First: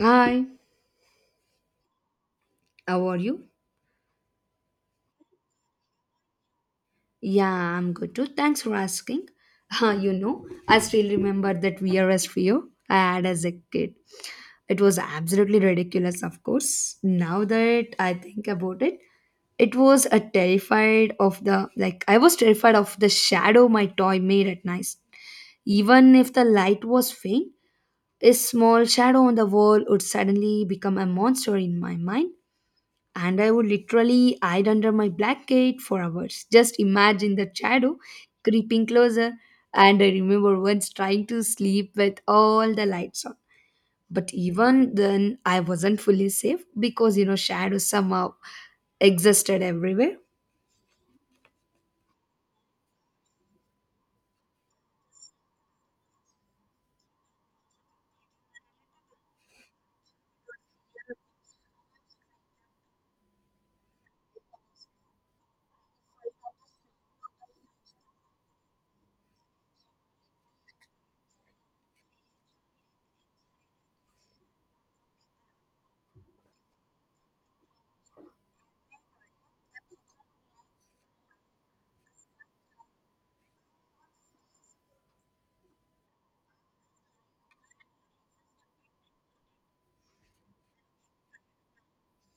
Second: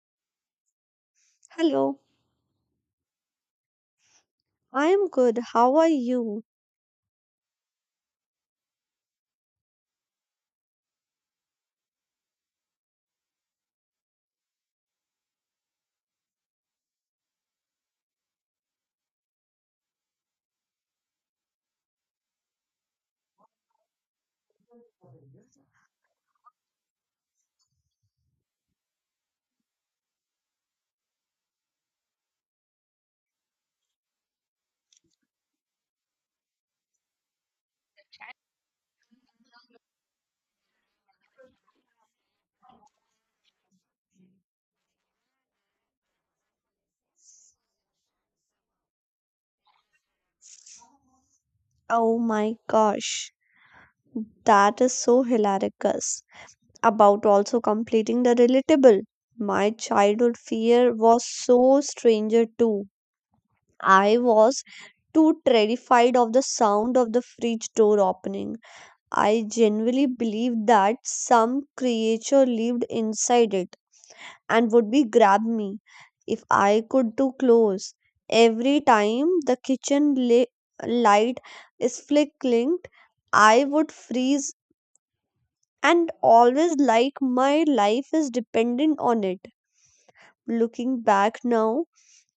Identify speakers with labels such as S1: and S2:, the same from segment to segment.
S1: Hi,
S2: Hello,
S1: how are you?
S2: I am good. How are you?
S1: Yeah, I'm good too. Thanks for asking. I still remember that VRS trio I had as a kid. It was absolutely ridiculous, of course. Now that I think about it, it was a terrified of the like I was terrified of the shadow my toy made at night. Even if the light was faint, a small shadow on the wall would suddenly become a monster in my mind, and I would literally hide under my blanket for hours. Just imagine the shadow creeping closer. And I remember once trying to sleep with all the lights on. But even then, I wasn't fully safe because shadows somehow existed everywhere.
S2: Oh my gosh, that is so hilarious. About also completing the relatable. My childhood fear was so stranger too. I was too terrified of the sound of the fridge door opening. I genuinely believed that some creature lived inside it. And would be grab me if I could too close. Every time the light is flickering, I would freeze and always like my life is dependent on it. Looking back now,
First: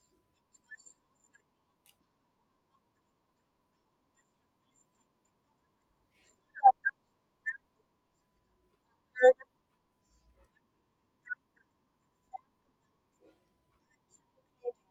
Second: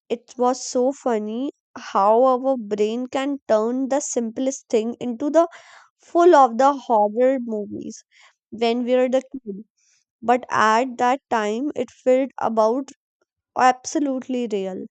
S2: it was so funny how our brain can turn the simplest thing into the full of the horror movies when we were the kid. But at that time, it felt about absolutely real.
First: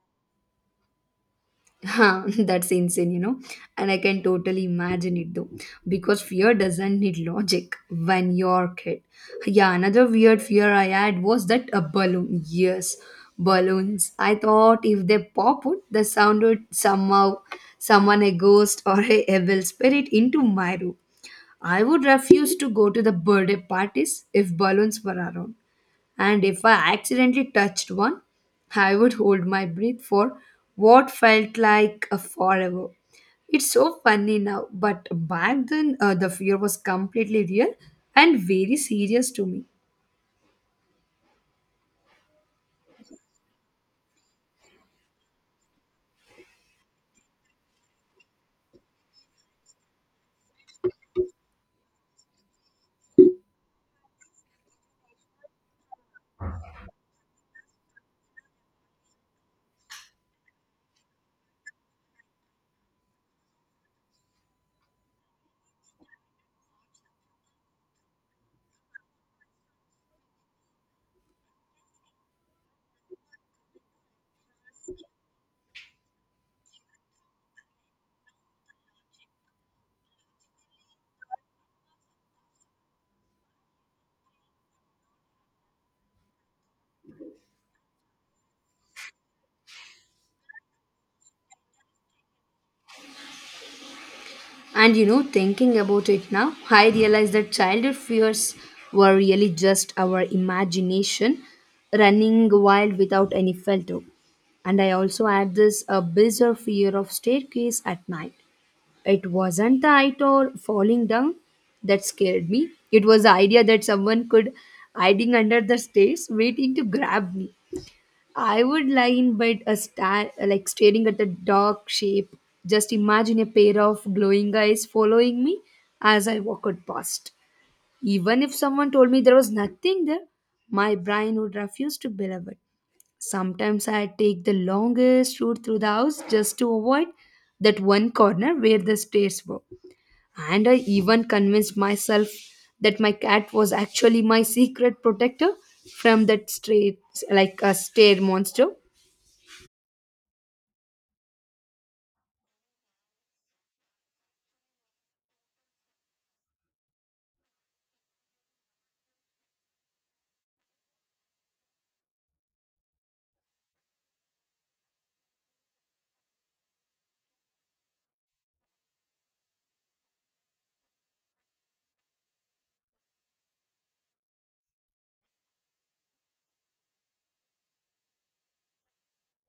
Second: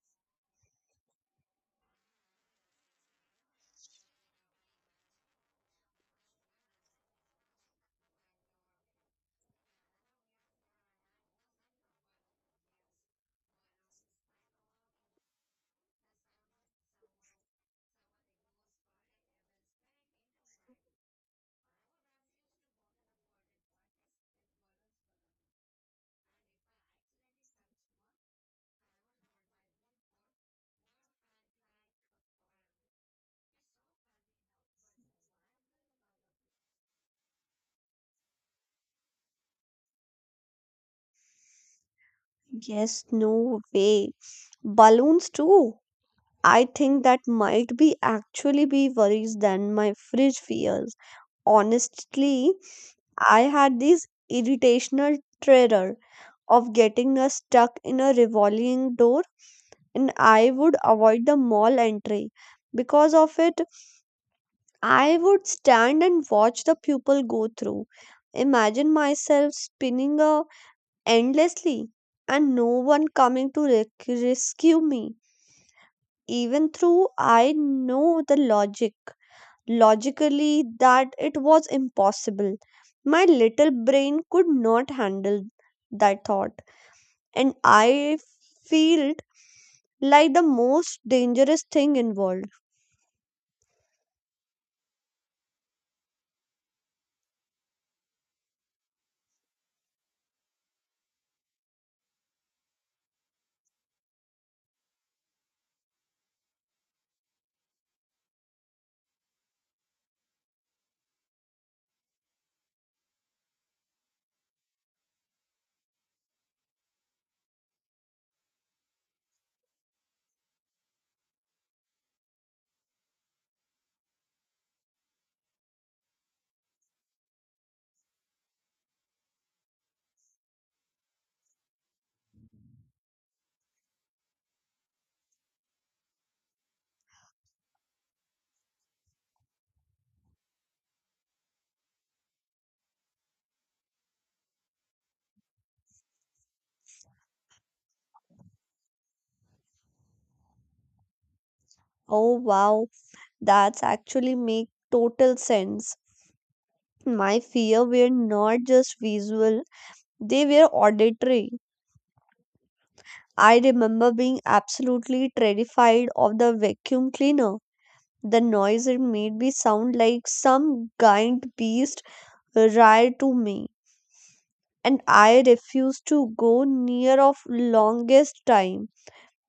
S1: Huh, that's insane, you know. And I can totally imagine it though, because fear doesn't need logic when you're kid. Yeah, another weird fear I had was that a balloon. Yes, balloons. I thought if they pop out, the sound would somehow summon a ghost or a evil spirit into my room. I would refuse to go to the birthday parties if balloons were around, and if I accidentally touched one, I would hold my breath for what felt like a forever. It's so funny now, but back then the fear was completely real and very serious to me.
S2: Yes, no way. Balloons too. I think that might be actually be worries than my fridge fears. Honestly, I had this irritational terror of getting stuck in a revolving door and I would avoid the mall entry. Because of it, I would stand and watch the people go through. Imagine myself spinning a endlessly and no one coming to rescue me even though I know the logically that it was impossible. My little brain could not handle that thought, and I felt like the most dangerous thing involved.
S1: And you know, thinking about it now, I realize that childhood fears were really just our imagination running wild without any filter. And I also had this bizarre fear of staircase at night. It wasn't the height or falling down that scared me. It was the idea that someone could hiding under the stairs waiting to grab me. I would lie in bed a star like staring at the dark shape. Just imagine a pair of glowing eyes following me as I walked past. Even if someone told me there was nothing there, my brain would refuse to believe it. Sometimes I'd take the longest route through the house just to avoid that one corner where the stairs were. And I even convinced myself that my cat was actually my secret protector from that straight, like a stare monster.
S2: Oh wow, that's actually make total sense. My fear were not just visual, they were auditory. I remember being absolutely terrified of the vacuum cleaner. The noise it made me sound like some giant beast right to me, and I refused to go near of longest time.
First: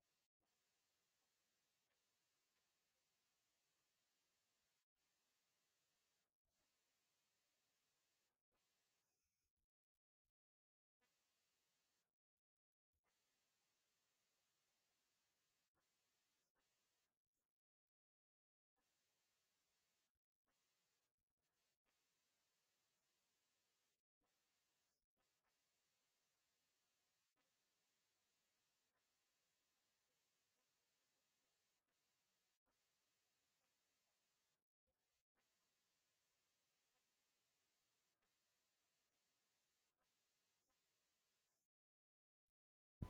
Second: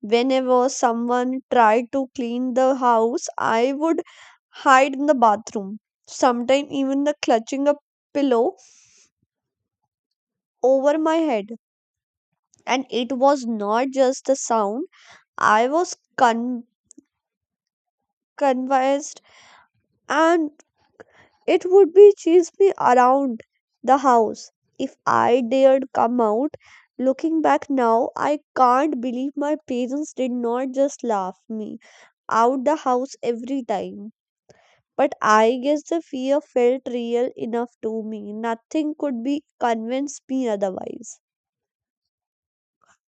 S2: Whenever someone tried to clean the house, I would hide in the bathroom, sometimes even the clutching a pillow over my head. And it was not just the sound, I was convinced, and it would be chase me around the house if I dared come out. Looking back now, I can't believe my parents did not just laugh me out the house every time. But I guess the fear felt real enough to me. Nothing could be convince me otherwise.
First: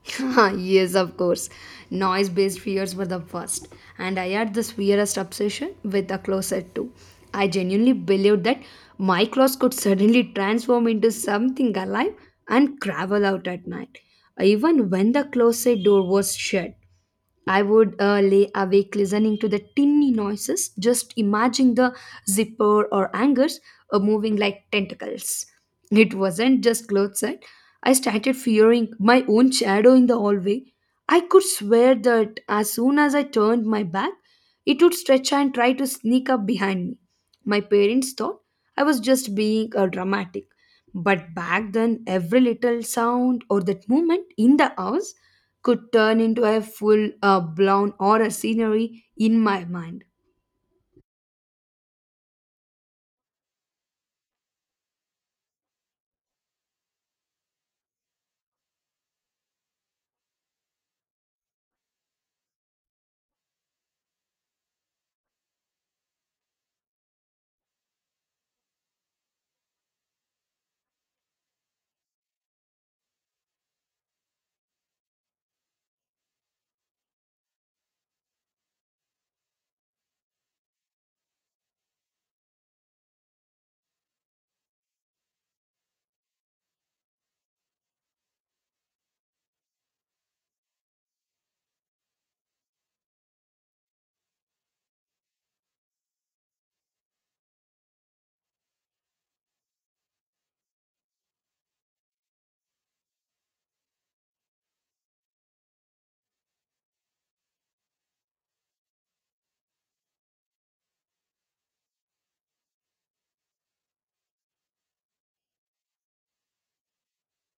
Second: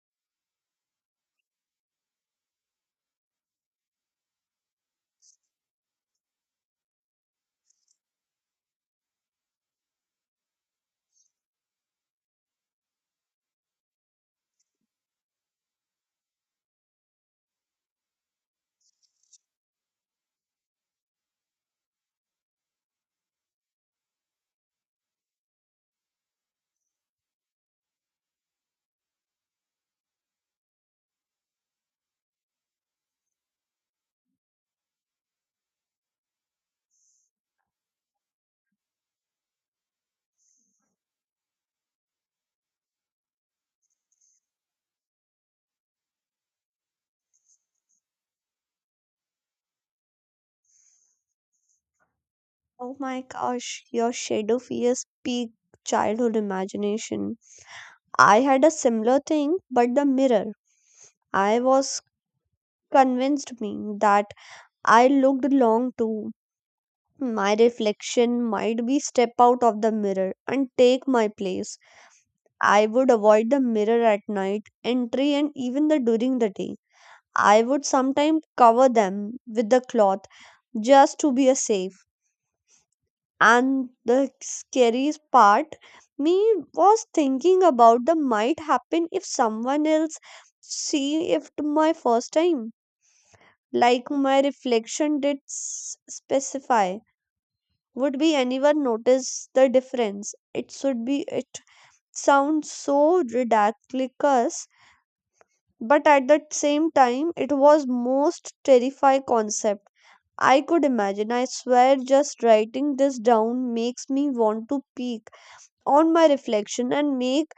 S1: Yes, of course. Noise based fears were the worst. And I had this weirdest obsession with the closet too. I genuinely believed that my clothes could suddenly transform into something alive and travel out at night, even when the closet door was shut. I would lay awake listening to the tinny noises, just imagine the zipper or hangers moving like tentacles. It wasn't just clothes. Eh? I started fearing my own shadow in the hallway. I could swear that as soon as I turned my back, it would stretch and try to sneak up behind me. My parents thought I was just being dramatic. But back then, every little sound or that movement in the house could turn into a full blown horror scenery in my mind.
S2: Oh my gosh, your shadow fears peak childhood imagination. I had a similar thing, but the mirror. I was convinced me that I looked long too. My reflection might be step out of the mirror and take my place. I would avoid the mirror at night, entry, and even the during the day. I would sometimes cover them with the cloth just to be a safe. And the scariest part me was thinking about the might happen if someone else see if my first time, like my reflection did specify. Would be anyone notice the difference? It should be it sounds so ridiculous, but at the same time it was most terrifying concept I could imagine. I swear, just writing this down makes me want to peek on my reflection and make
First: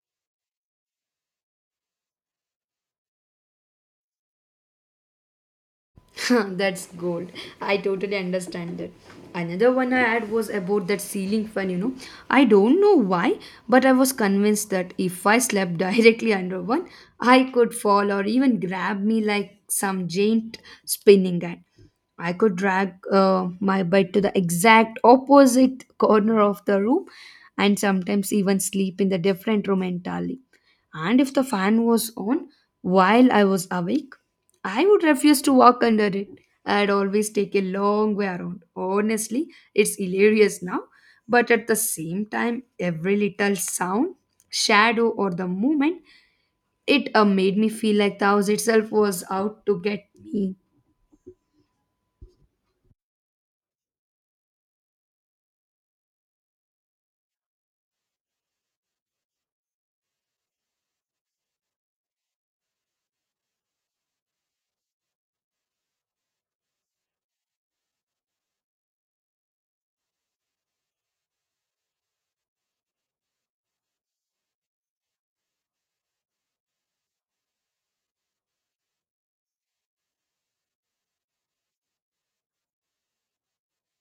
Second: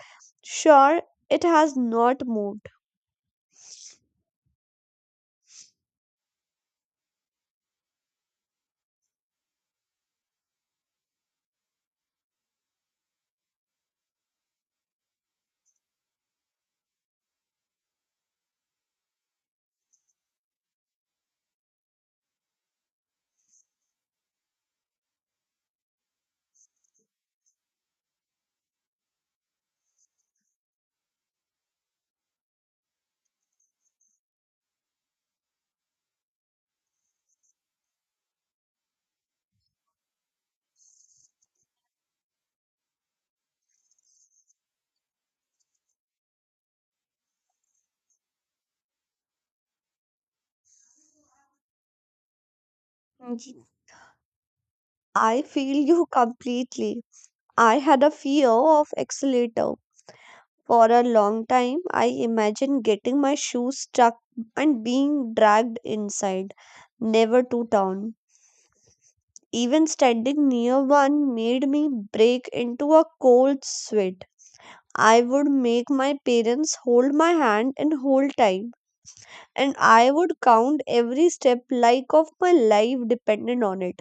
S2: sure it has not moved.
S1: That's gold. I totally understand that. Another one I had was about that ceiling fan, you know. I don't know why, but I was convinced that if I slept directly under one, I could fall or even grab me like some giant spinning gun. I could drag my bed to the exact opposite corner of the room and sometimes even sleep in the different room entirely. And if the fan was on while I was awake, I would refuse to walk under it. I'd always take a long way around. Honestly, it's hilarious now, but at the same time, every little sound, shadow, or the movement, it made me feel like the house itself was out to get me.
S2: Mm, I feel you completely. I had a fear of accelerator for a long time. I imagined getting my shoes stuck and being dragged inside, never to town. Even standing near one made me break into a cold sweat. I would make my parents hold my hand and hold time, and I would count every step like of my life depended on it.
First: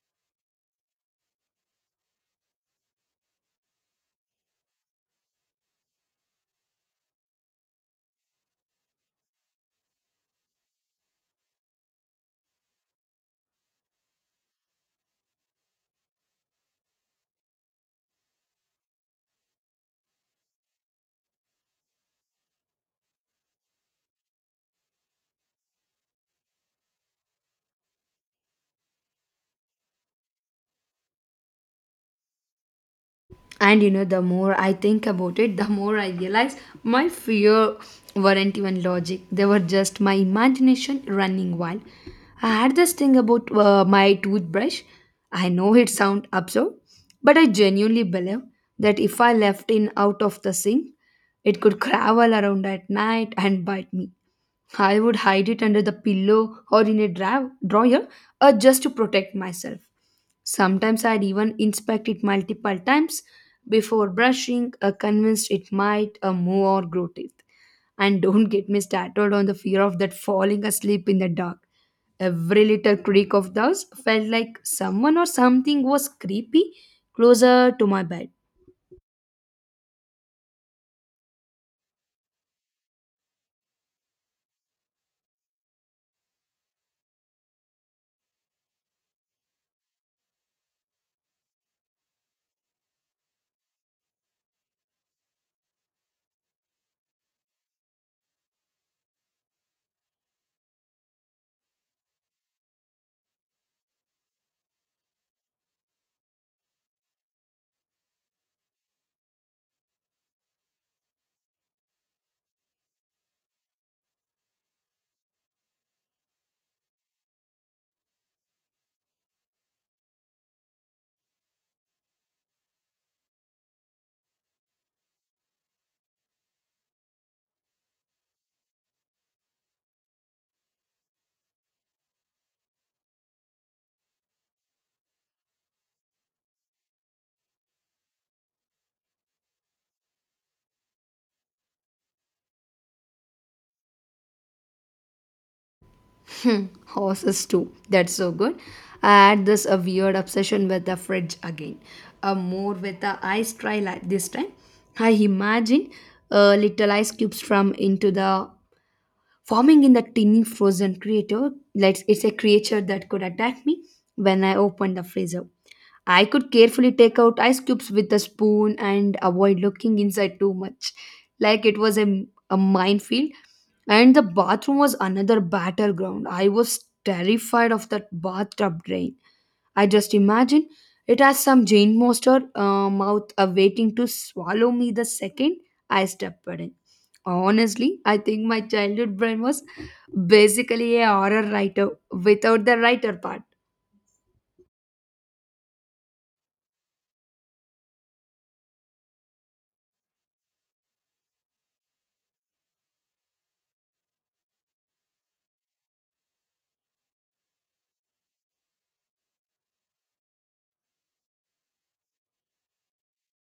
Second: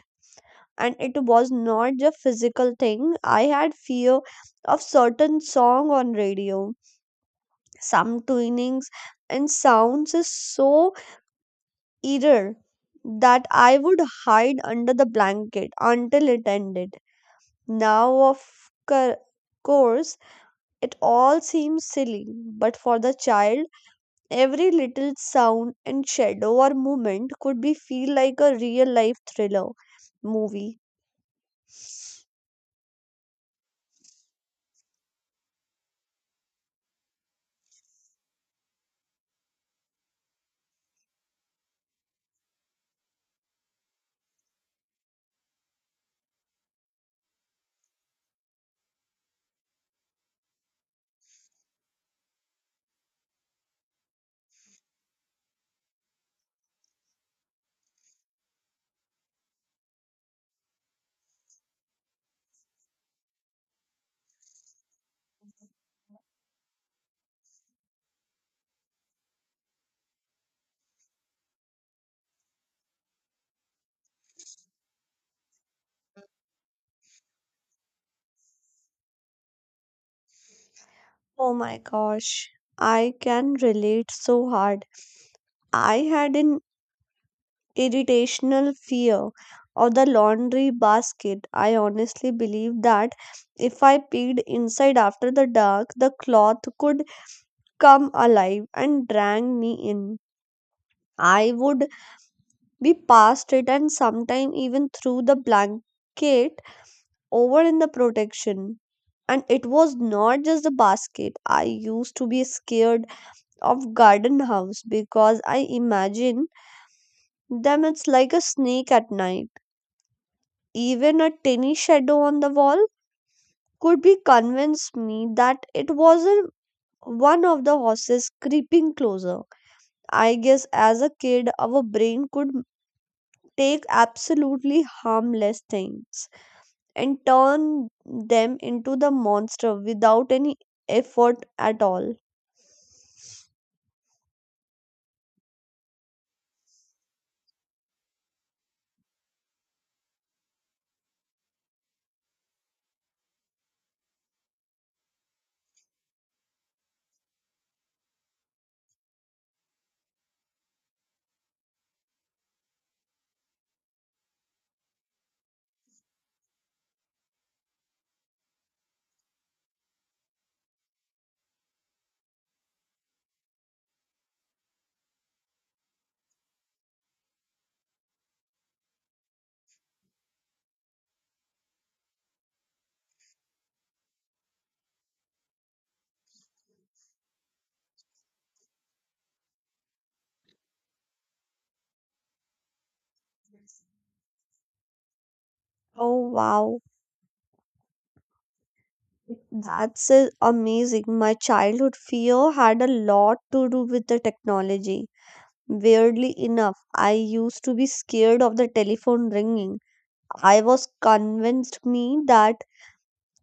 S2: And it was not just physical thing. I had fear of certain song on radio. Some tunings and sounds is so eerie that I would hide under the blanket until it ended. Now, of cour- course, it all seems silly, but for the child, every little sound and shadow or movement could be feel like a real life thriller movie.
S1: And you know, the more I think about it, the more I realize my fear weren't even logic. They were just my imagination running wild. I had this thing about my toothbrush. I know it sounds absurd, but I genuinely believe that if I left it out of the sink, it could crawl around at night and bite me. I would hide it under the pillow or in a drawer just to protect myself. Sometimes I'd even inspect it multiple times before brushing, convinced it might move or grow teeth. And don't get me started on the fear of that falling asleep in the dark. Every little creak of those felt like someone or something was creepy closer to my bed.
S2: Oh my gosh, I can relate so hard. I had an irritational fear of the laundry basket. I honestly believe that if I peeked inside after the dark, the cloth could come alive and drag me in. I would be past it and sometime even through the blanket over in the protection. And it was not just the basket. I used to be scared of garden house because I imagine them it's like a snake at night. Even a tiny shadow on the wall could be convinced me that it wasn't one of the horses creeping closer. I guess as a kid, our brain could take absolutely harmless things and turn them into the monster without any effort at all.
S1: Hmm, horses too. That's so good. I had this a weird obsession with the fridge again. More with the ice tray like this time. I imagine little ice cubes from into the forming in the tiny frozen creature, like it's a creature that could attack me when I opened the freezer. I could carefully take out ice cubes with a spoon and avoid looking inside too much. Like it was a minefield. And the bathroom was another battleground. I was terrified of that bathtub drain. I just imagine it as some giant monster mouth awaiting to swallow me the second I step in. Honestly, I think my childhood brain was basically a horror writer without the writer part.
S2: Oh wow, that's amazing. My childhood fear had a lot to do with the technology. Weirdly enough, I used to be scared of the telephone ringing. I was convinced me that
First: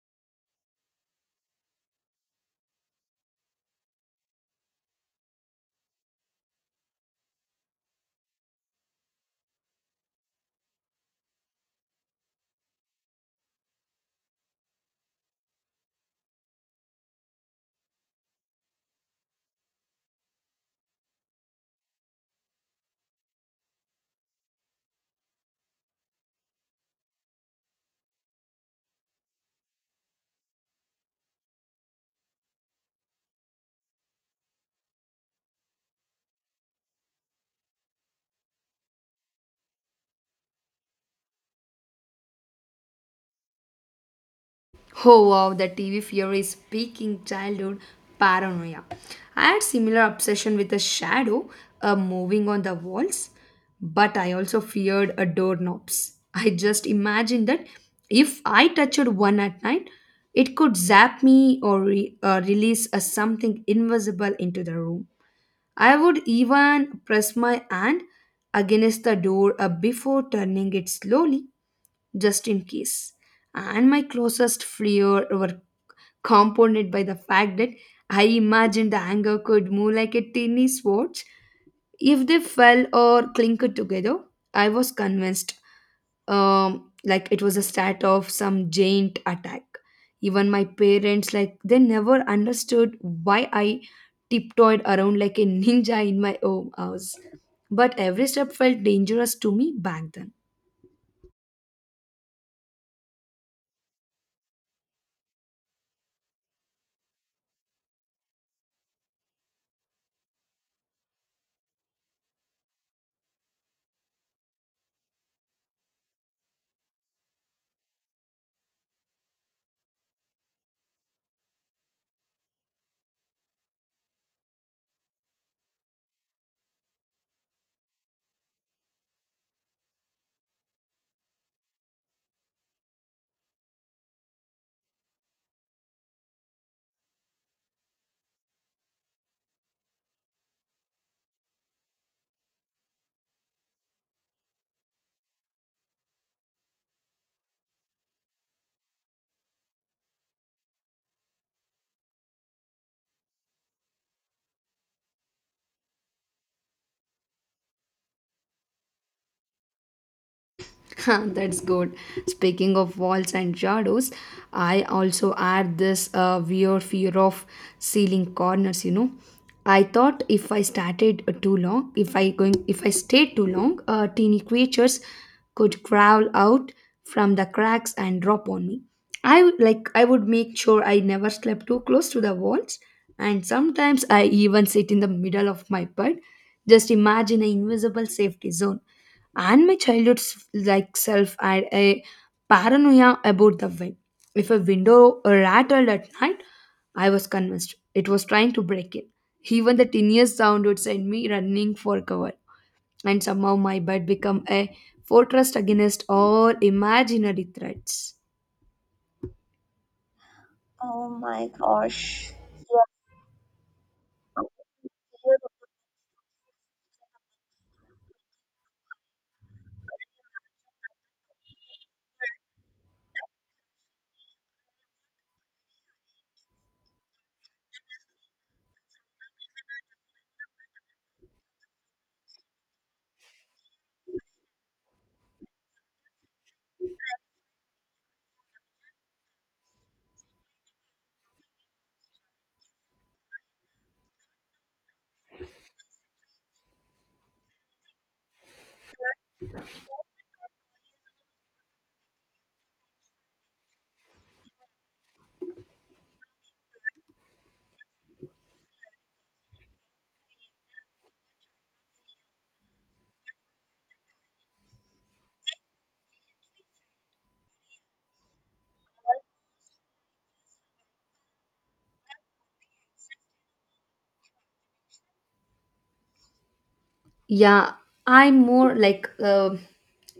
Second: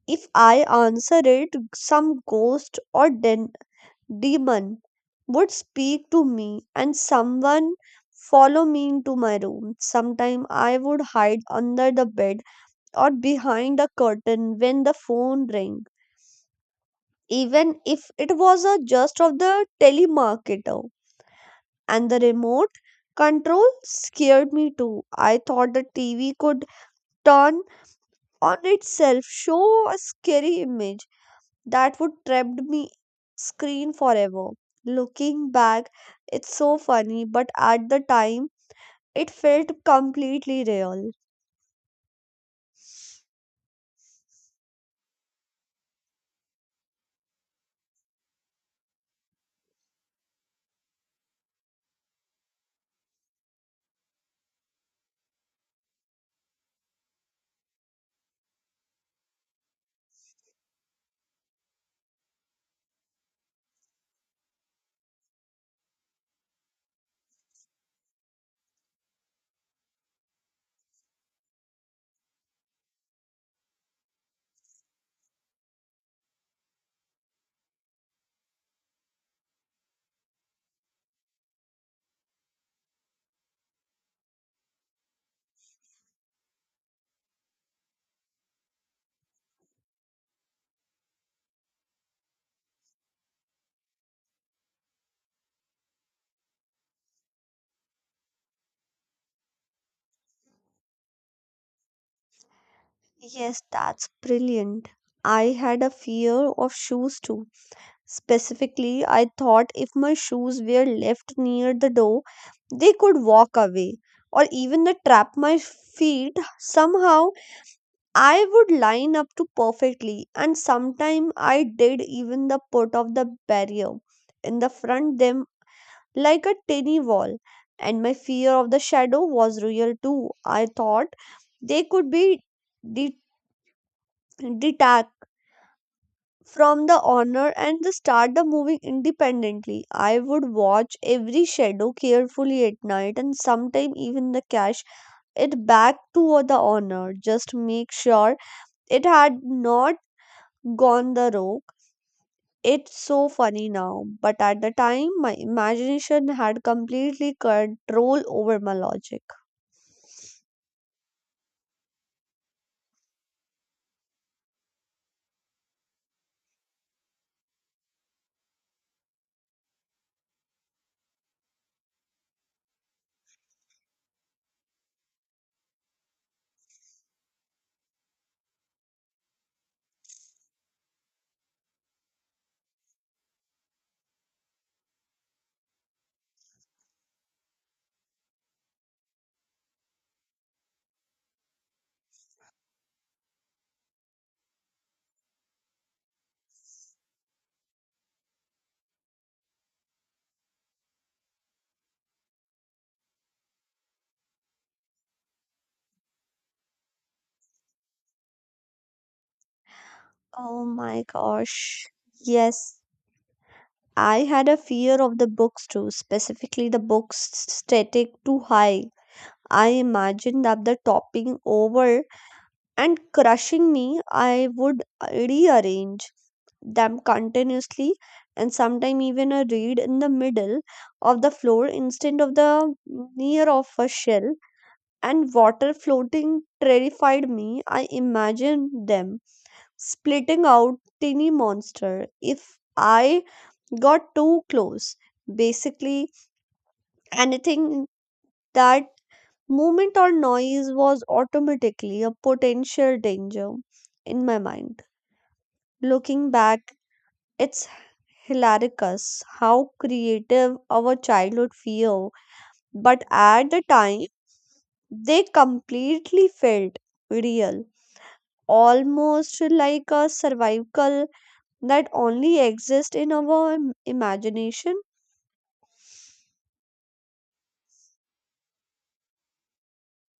S2: if I answered it, some ghost or demon would speak to me and someone follow me into my room. Sometimes I would hide under the bed or behind a curtain when the phone rang, even if it was a just of the telemarketer. And the remote control scared me too. I thought the TV could turn on itself, show a scary image that would trap me screen forever. Looking back, it's so funny, but at the time, it felt completely real.
S1: Oh wow, the TV fear is peaking childhood paranoia. I had similar obsession with a shadow moving on the walls, but I also feared a doorknobs. I just imagined that if I touched one at night, it could zap me or release a something invisible into the room. I would even press my hand against the door before turning it slowly just in case. And my closest fear were compounded by the fact that I imagined the anger could move like a tiny sword. If they fell or clinked together, I was convinced like it was a start of some giant attack. Even my parents, like they never understood why I tiptoed around like a ninja in my own house. But every step felt dangerous to me back then.
S2: Yes, that's brilliant. I had a fear of shoes too. Specifically, I thought if my shoes were left near the door, they could walk away or even the trap my feet. Somehow, I would line up to perfectly, and sometime I did even the put of the barrier in the front them like a tiny wall. And my fear of the shadow was real too. I thought they could be de- detached from the honor and the start the moving independently. I would watch every shadow carefully at night and sometime even the cash it back to the honor. Just make sure it had not gone the rogue. It's so funny now, but at the time my imagination had completely control over my logic.
S1: That's good. Speaking of walls and shadows, I also had this weird fear of ceiling corners. You know, I thought if I started too long, if I going, if I stayed too long, teeny creatures could crawl out from the cracks and drop on me. I would make sure I never slept too close to the walls, and sometimes I even sit in the middle of my bed, just imagine an invisible safety zone. And my childhood s- like self had a paranoia about the wind. If a window rattled at night, I was convinced it was trying to break in. Even the tiniest sound would send me running for cover, and somehow my bed became a fortress against all imaginary threats.
S2: Oh my gosh. Yes. I had a fear of the books too, specifically the books static too high. I imagined up the topping over and crushing me. I would rearrange them continuously and sometimes even a reed in the middle of the floor instead of the near of a shell. And water floating terrified me. I imagined them splitting out tiny monster if I got too close. Basically anything that movement or noise was automatically a potential danger in my mind. Looking back, it's hilarious how creative our childhood fear, but at the time, they completely felt real, almost like a survival that only exists in our imagination.
S1: Yeah, I'm more like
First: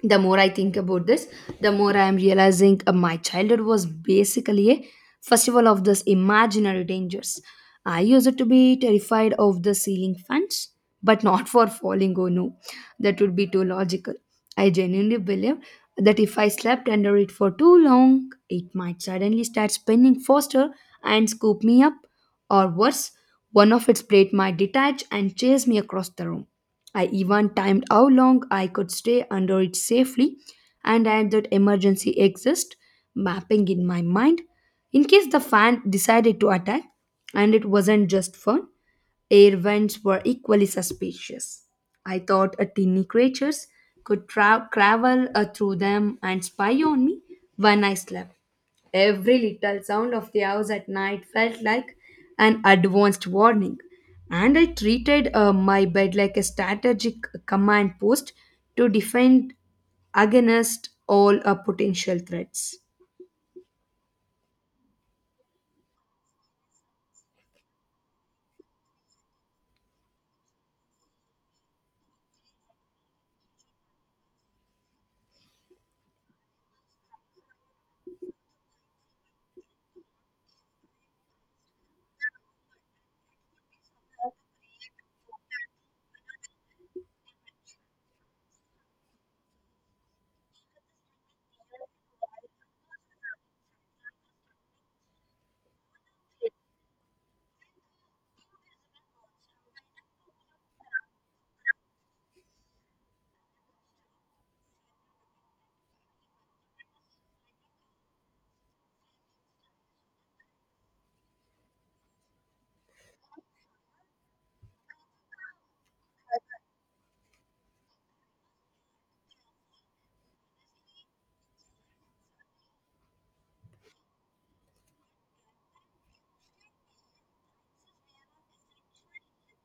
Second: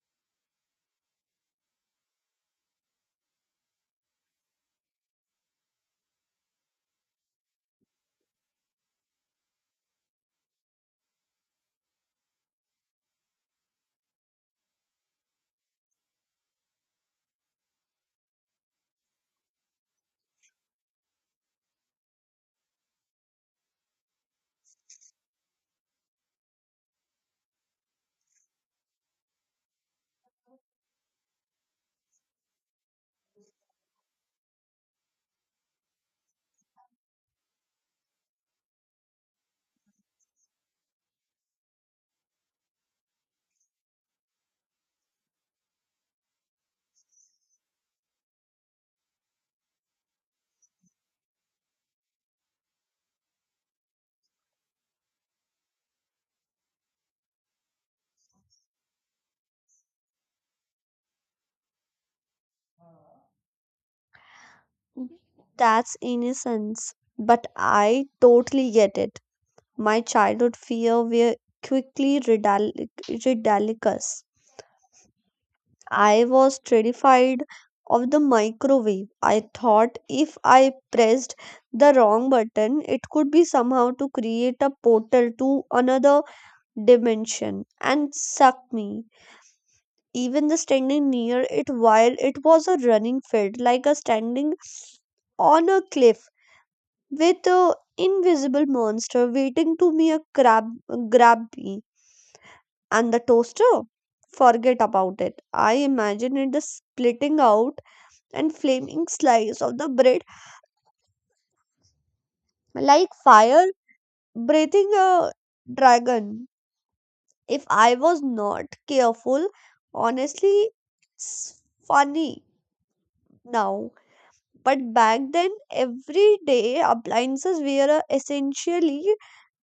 S1: the more I think about this, the more I'm realizing my childhood was basically a festival of this imaginary dangers. I used to be terrified of the ceiling fans, but not for falling. Oh no, that would be too logical. I genuinely believe that if I slept under it for too long, it might suddenly start spinning faster and scoop me up, or worse, one of its plate might detach and chase me across the room. I even timed how long I could stay under it safely and had that emergency exist mapping in my mind in case the fan decided to attack. And it wasn't just fun, air vents were equally suspicious. I thought a tiny creatures could travel through them and spy on me when I slept. Every little sound of the house at night felt like an advanced warning, and I treated my bed like a strategic command post to defend against all potential threats.
S2: That's innocence. But I totally get it. My childhood fear were quickly ridiculous. I was terrified of the microwave. I thought if I pressed the wrong button, it could be somehow to create a portal to another dimension and suck me. Even the standing near it while it was a running felt like a standing on a cliff with an invisible monster waiting to me a crab grab me. And the toaster? Forget about it. I imagine it the splitting out and flaming slice of the bread like fire breathing a dragon. If I was not careful, honestly, it's funny now. But back then, everyday appliances were essentially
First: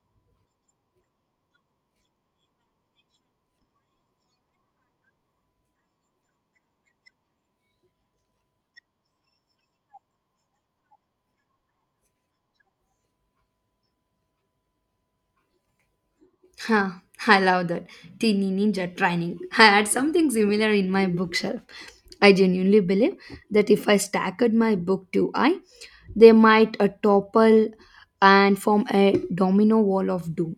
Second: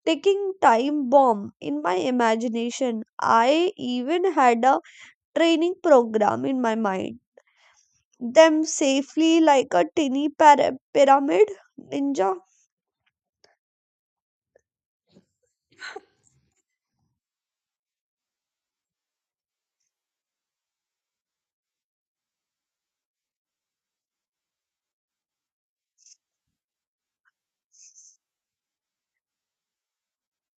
S2: ticking time bomb in my imagination. I even had a training program in my mind them safely like a tiny pyramid ninja.
S1: Huh, I love that. Teeny ninja training. I had something similar in my bookshelf. I genuinely believe that if I stacked my book too high, they might topple and form a domino wall of doom.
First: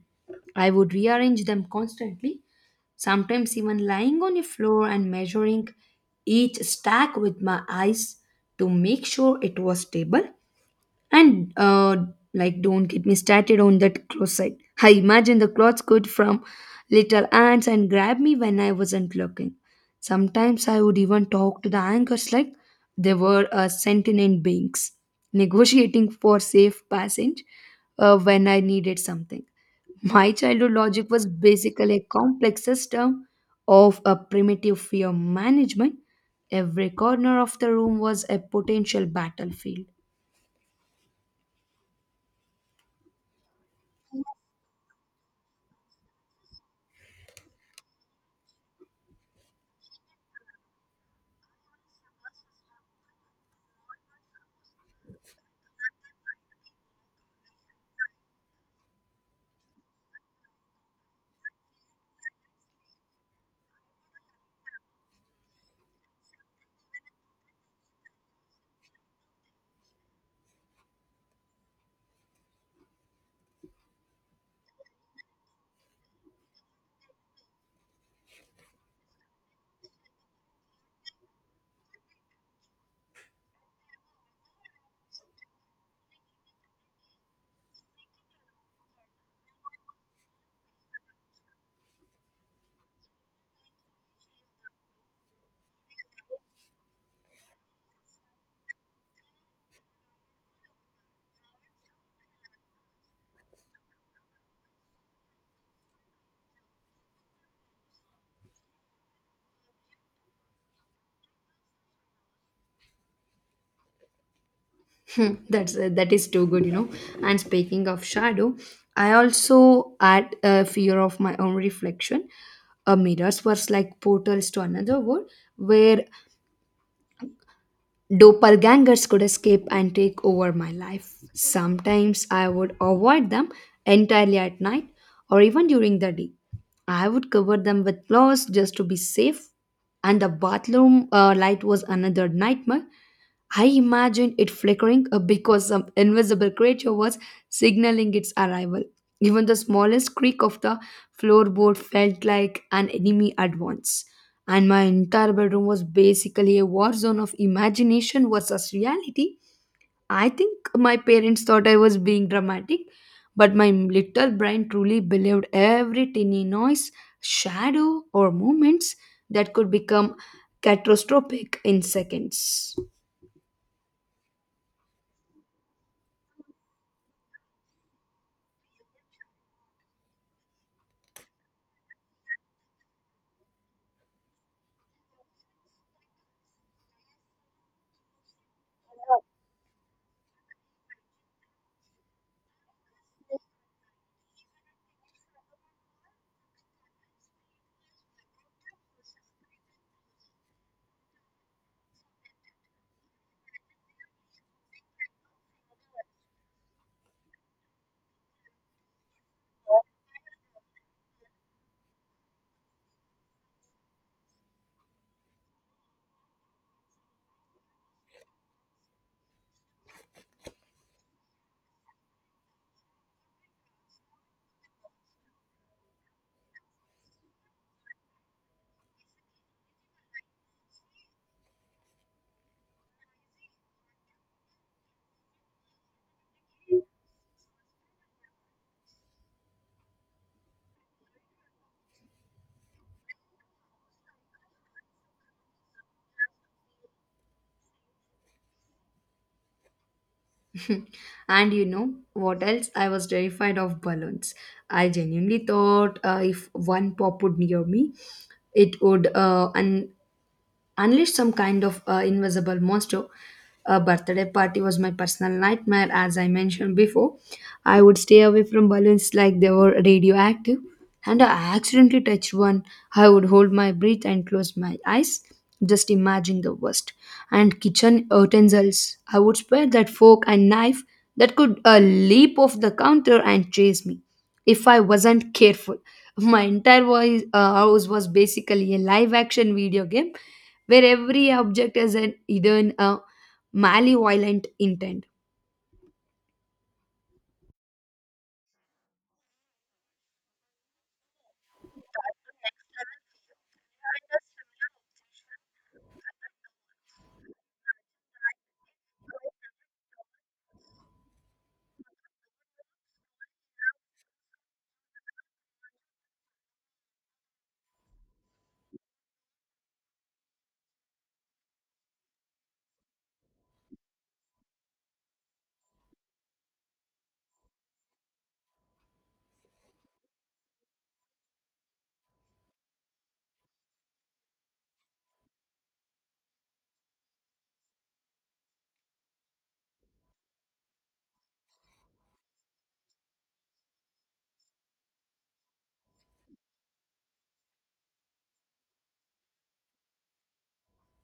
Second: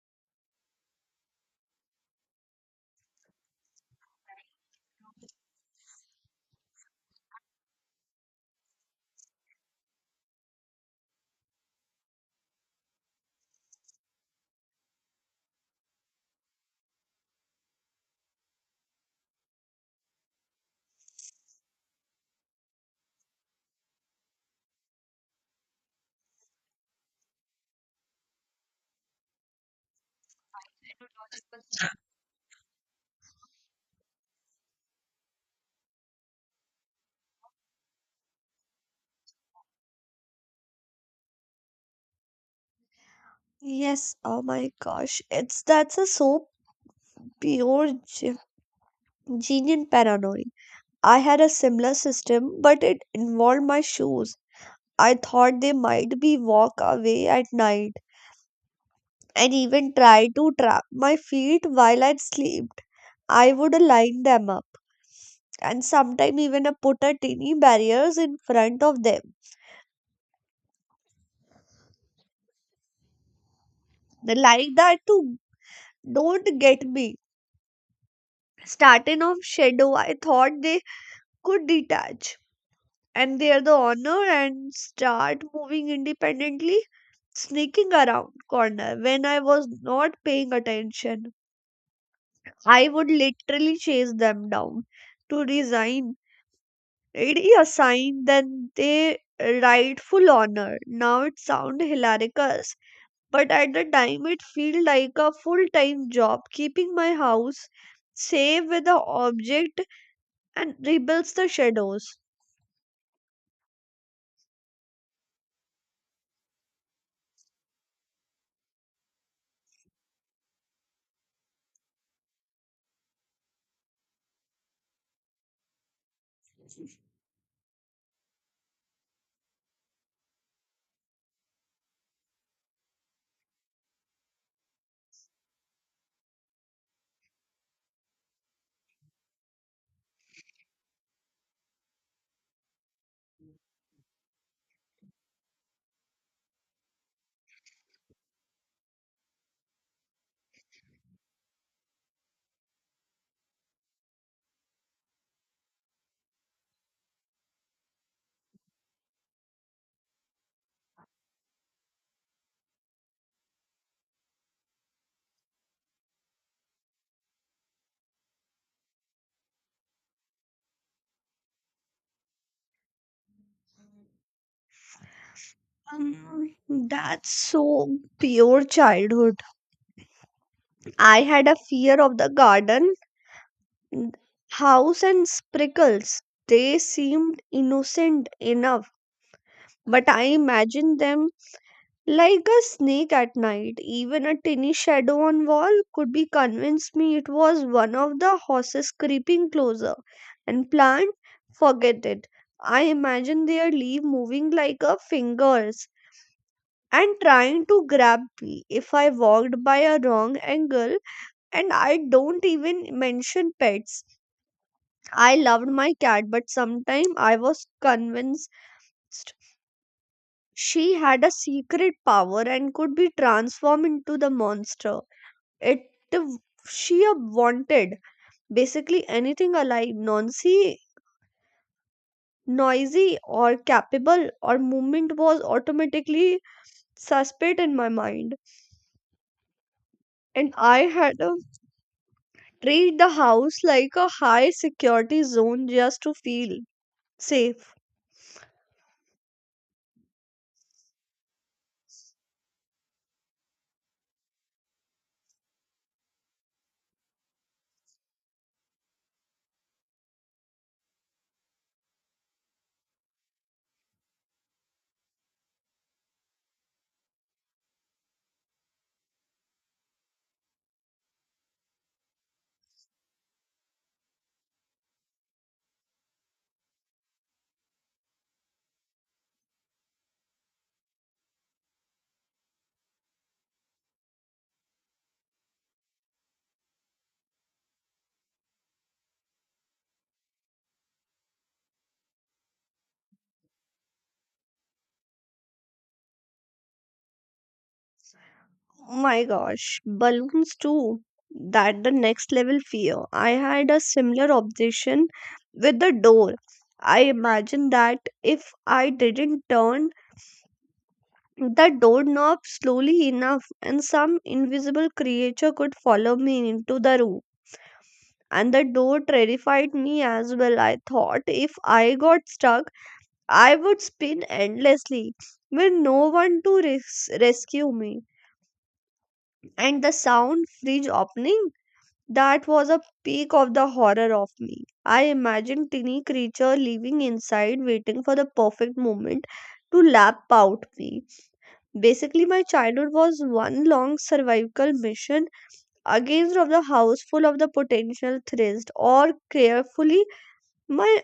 S1: I would rearrange them constantly, sometimes even lying on a floor and measuring each stack with my eyes to make sure it was stable and don't get me started on that closet. I imagine the clothes could from little ants and grab me when I wasn't looking. Sometimes I would even talk to the anchors like they were sentient beings, negotiating for safe passage when I needed something. My childhood logic was basically a complex system of a primitive fear management. Every corner of the room was a potential battlefield.
S2: Yes, oh my gosh, it's that's a so pure genius paranoid. I had a similar system, but it involved my shoes. I thought they might be walk away at night and even try to trap my feet while I slept. I would line them up and sometimes even put a tiny barriers in front of them like that to don't get me starting of shadow. I thought they could detach and they're the honor and start moving independently, sneaking around corner. When I was not paying attention, I would literally chase them down to resign. Really a sign then they rightful honor. Now it sounds hilarious, but at the time it felt like a full time job keeping my house safe with the object and rebels the shadows.
S1: Hmm, that is too good, you know. And speaking of shadow, I also had a fear of my own reflection. A mirrors was like portals to another world, where doppelgangers could escape and take over my life. Sometimes I would avoid them entirely at night or even during the day. I would cover them with clothes just to be safe. And the bathroom light was another nightmare. I imagined it flickering because some invisible creature was signaling its arrival. Even the smallest creak of the floorboard felt like an enemy advance, and my entire bedroom was basically a war zone of imagination versus reality. I think my parents thought I was being dramatic, but my little brain truly believed every tiny noise, shadow, or movements that could become catastrophic in seconds.
S2: Um, that's so pure childhood. I had a fear of the garden, n- house, and sprinkles. They seemed innocent enough, but I imagined them like a snake at night. Even a tiny shadow on wall could be convinced me it was one of the horses creeping closer. And plant, forget it. I imagined their leaf moving like a finger, and trying to grab me if I walked by a wrong angle. And I don't even mention pets. I loved my cat, but sometimes I was convinced she had a secret power and could be transformed into the monster. It w- she wanted basically anything alive, noisy or capable or movement was automatically suspect in my mind. And I had a treat the house like a high security zone just to feel safe.
S1: And you know what else? I was terrified of balloons. I genuinely thought if one popped near me, it would unleashed some kind of invisible monster. A birthday party was my personal nightmare, as I mentioned before. I would stay away from balloons like they were radioactive, and I accidentally touched one. I would hold my breath and close my eyes, just imagine the worst. And kitchen utensils, I would spare that fork and knife that could leap off the counter and chase me if I wasn't careful. My entire house was basically a live action video game where every object has an hidden a malevolent intent.
S2: Oh my gosh, balloons too. That the next level fear. I had a similar obsession with the door. I imagined that if I didn't turn the doorknob slowly enough, and some invisible creature could follow me into the room. And the door terrified me as well. I thought if I got stuck, I would spin endlessly with no one to rescue me. And the sound fridge opening, that was a peak of the horror of me. I imagined tiny creature living inside waiting for the perfect moment to lap out me. Basically my childhood was one long survival mission against of the house full of the potential threats or carefully my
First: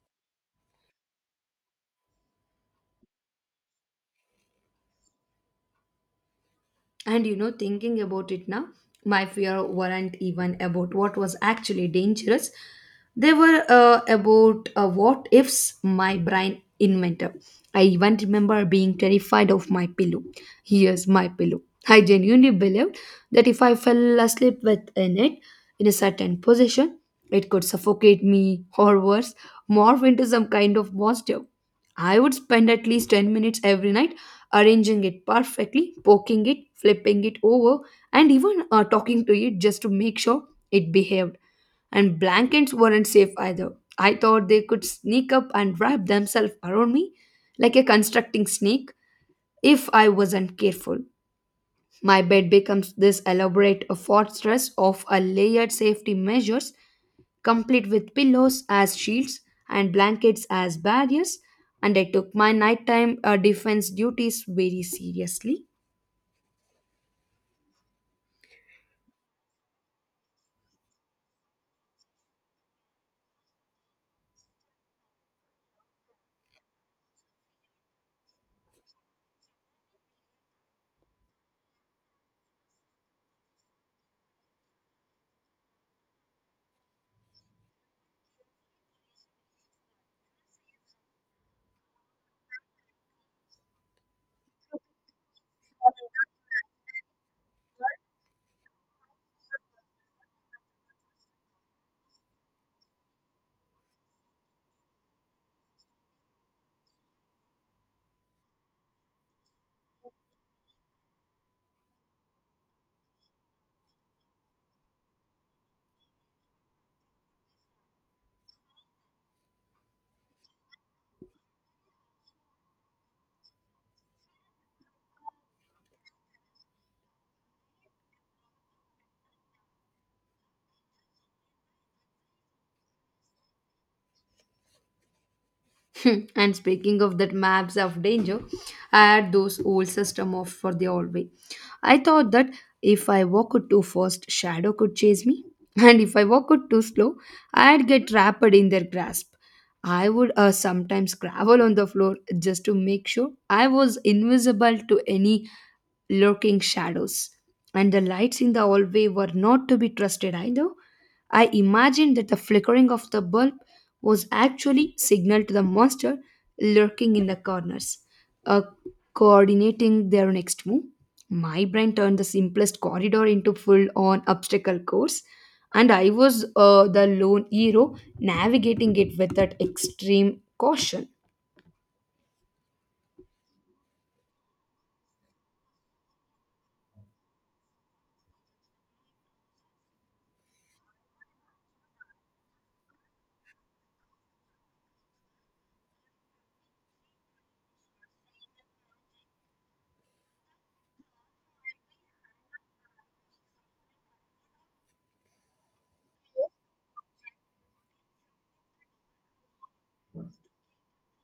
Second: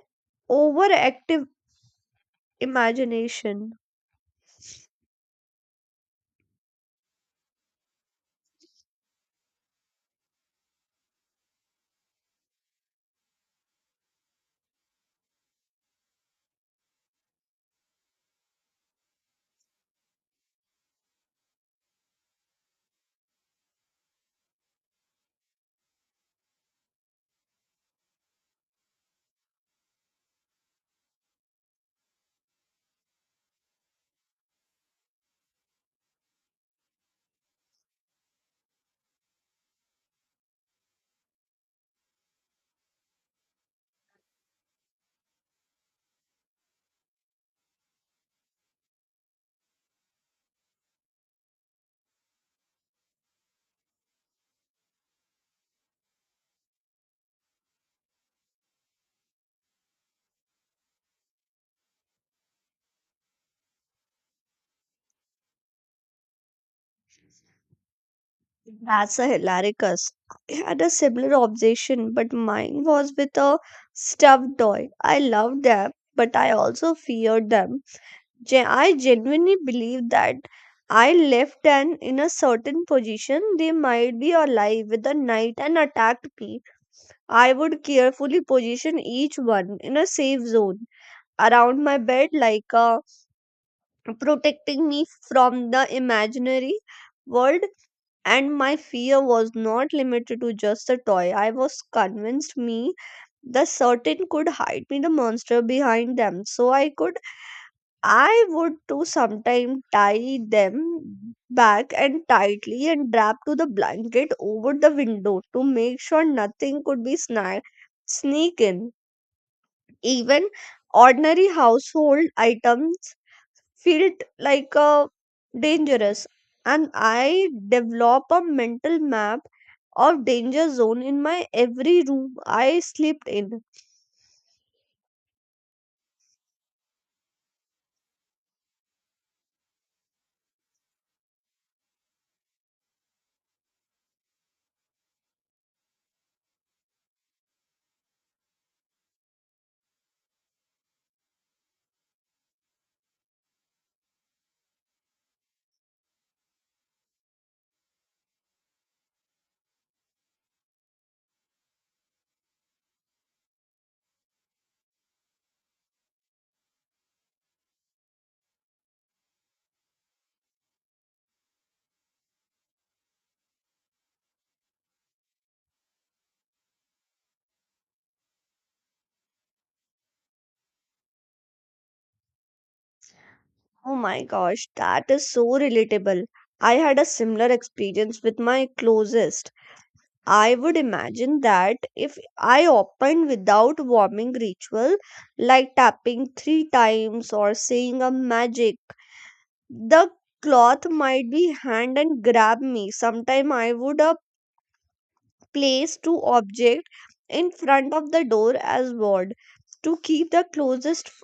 S2: overactive imagination.
S1: And you know, thinking about it now, my fear weren't even about what was actually dangerous. They were about what ifs my brain invented. I even remember being terrified of my pillow. Here's my pillow. I genuinely believed that if I fell asleep within it in a certain position, it could suffocate me or worse, morph into some kind of monster. I would spend at least 10 minutes every night arranging it perfectly, poking it, flipping it over, and even talking to it just to make sure it behaved. And blankets weren't safe either. I thought they could sneak up and wrap themselves around me like a constructing snake if I wasn't careful. My bed becomes this elaborate fortress of a layered safety measures, complete with pillows as shields and blankets as barriers, and I took my nighttime defense duties very seriously.
S2: That's a hilaricus. I had a similar obsession, but mine was with a stuffed toy. I loved them, but I also feared them. I genuinely believed that I left them in a certain position, they might be alive with a knife and attacked me. I would carefully position each one in a safe zone around my bed, like protecting me from the imaginary world. And my fear was not limited to just the toy. I was convinced me the certain could hide me the monster behind them. So I could I would too sometime tie them back and tightly and wrap to the blanket over the window to make sure nothing could be sneak in. Even ordinary household items felt like a dangerous, and I develop a mental map of danger zone in my every room I slept in.
S1: Hmm, and speaking of that maps of danger, I had those old system of for the hallway. I thought that if I walked too fast, shadow could chase me, and if I walked too slow, I'd get trapped in their grasp. I would sometimes gravel on the floor just to make sure I was invisible to any lurking shadows, and the lights in the hallway were not to be trusted either. I imagined that the flickering of the bulb was actually signal to the monster lurking in the corners, uh, coordinating their next move. My brain turned the simplest corridor into full-on obstacle course, and I was the lone hero navigating it with that extreme caution.
S2: Oh my gosh, that is so relatable. I had a similar experience with my closest. I would imagine that if I opened without warming ritual, like tapping three times or saying a magic, the cloth might be hand and grab me. Sometime I would, place two objects in front of the door as ward to keep the closest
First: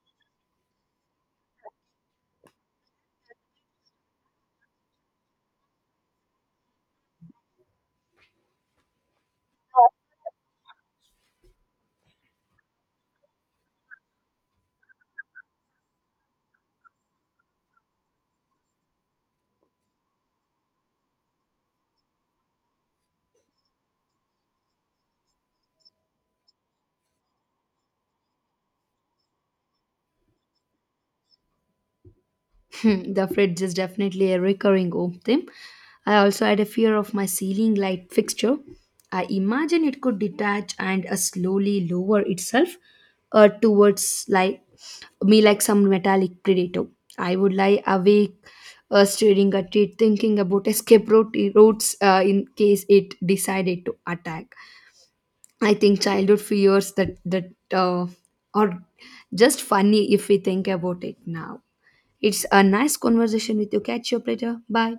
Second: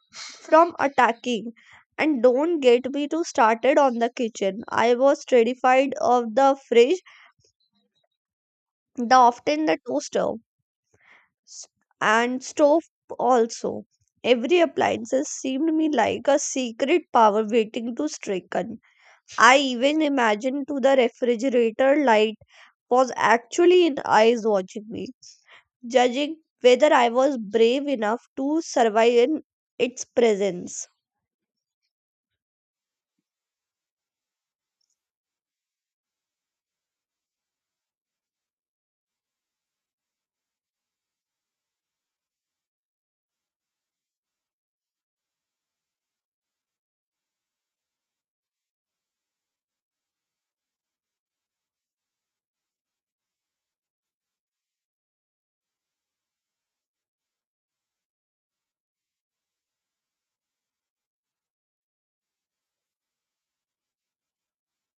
S2: from attacking. And don't get me to started on the kitchen. I was terrified of the fridge, the often the toaster, s- and stove also. Every appliances seemed me like a secret power waiting to stricken. I even imagined to the refrigerator light was actually in eyes watching me, judging whether I was brave enough to survive in its presence.
S1: Hmm, the fridge is definitely a recurring home theme. I also had a fear of my ceiling light fixture. I imagine it could detach and slowly lower itself towards like me like some metallic predator. I would lie awake staring at it, thinking about routes in case it decided to attack. I think childhood fears that are just funny if we think about it now. It's a nice conversation with you. Catch you up later. Bye.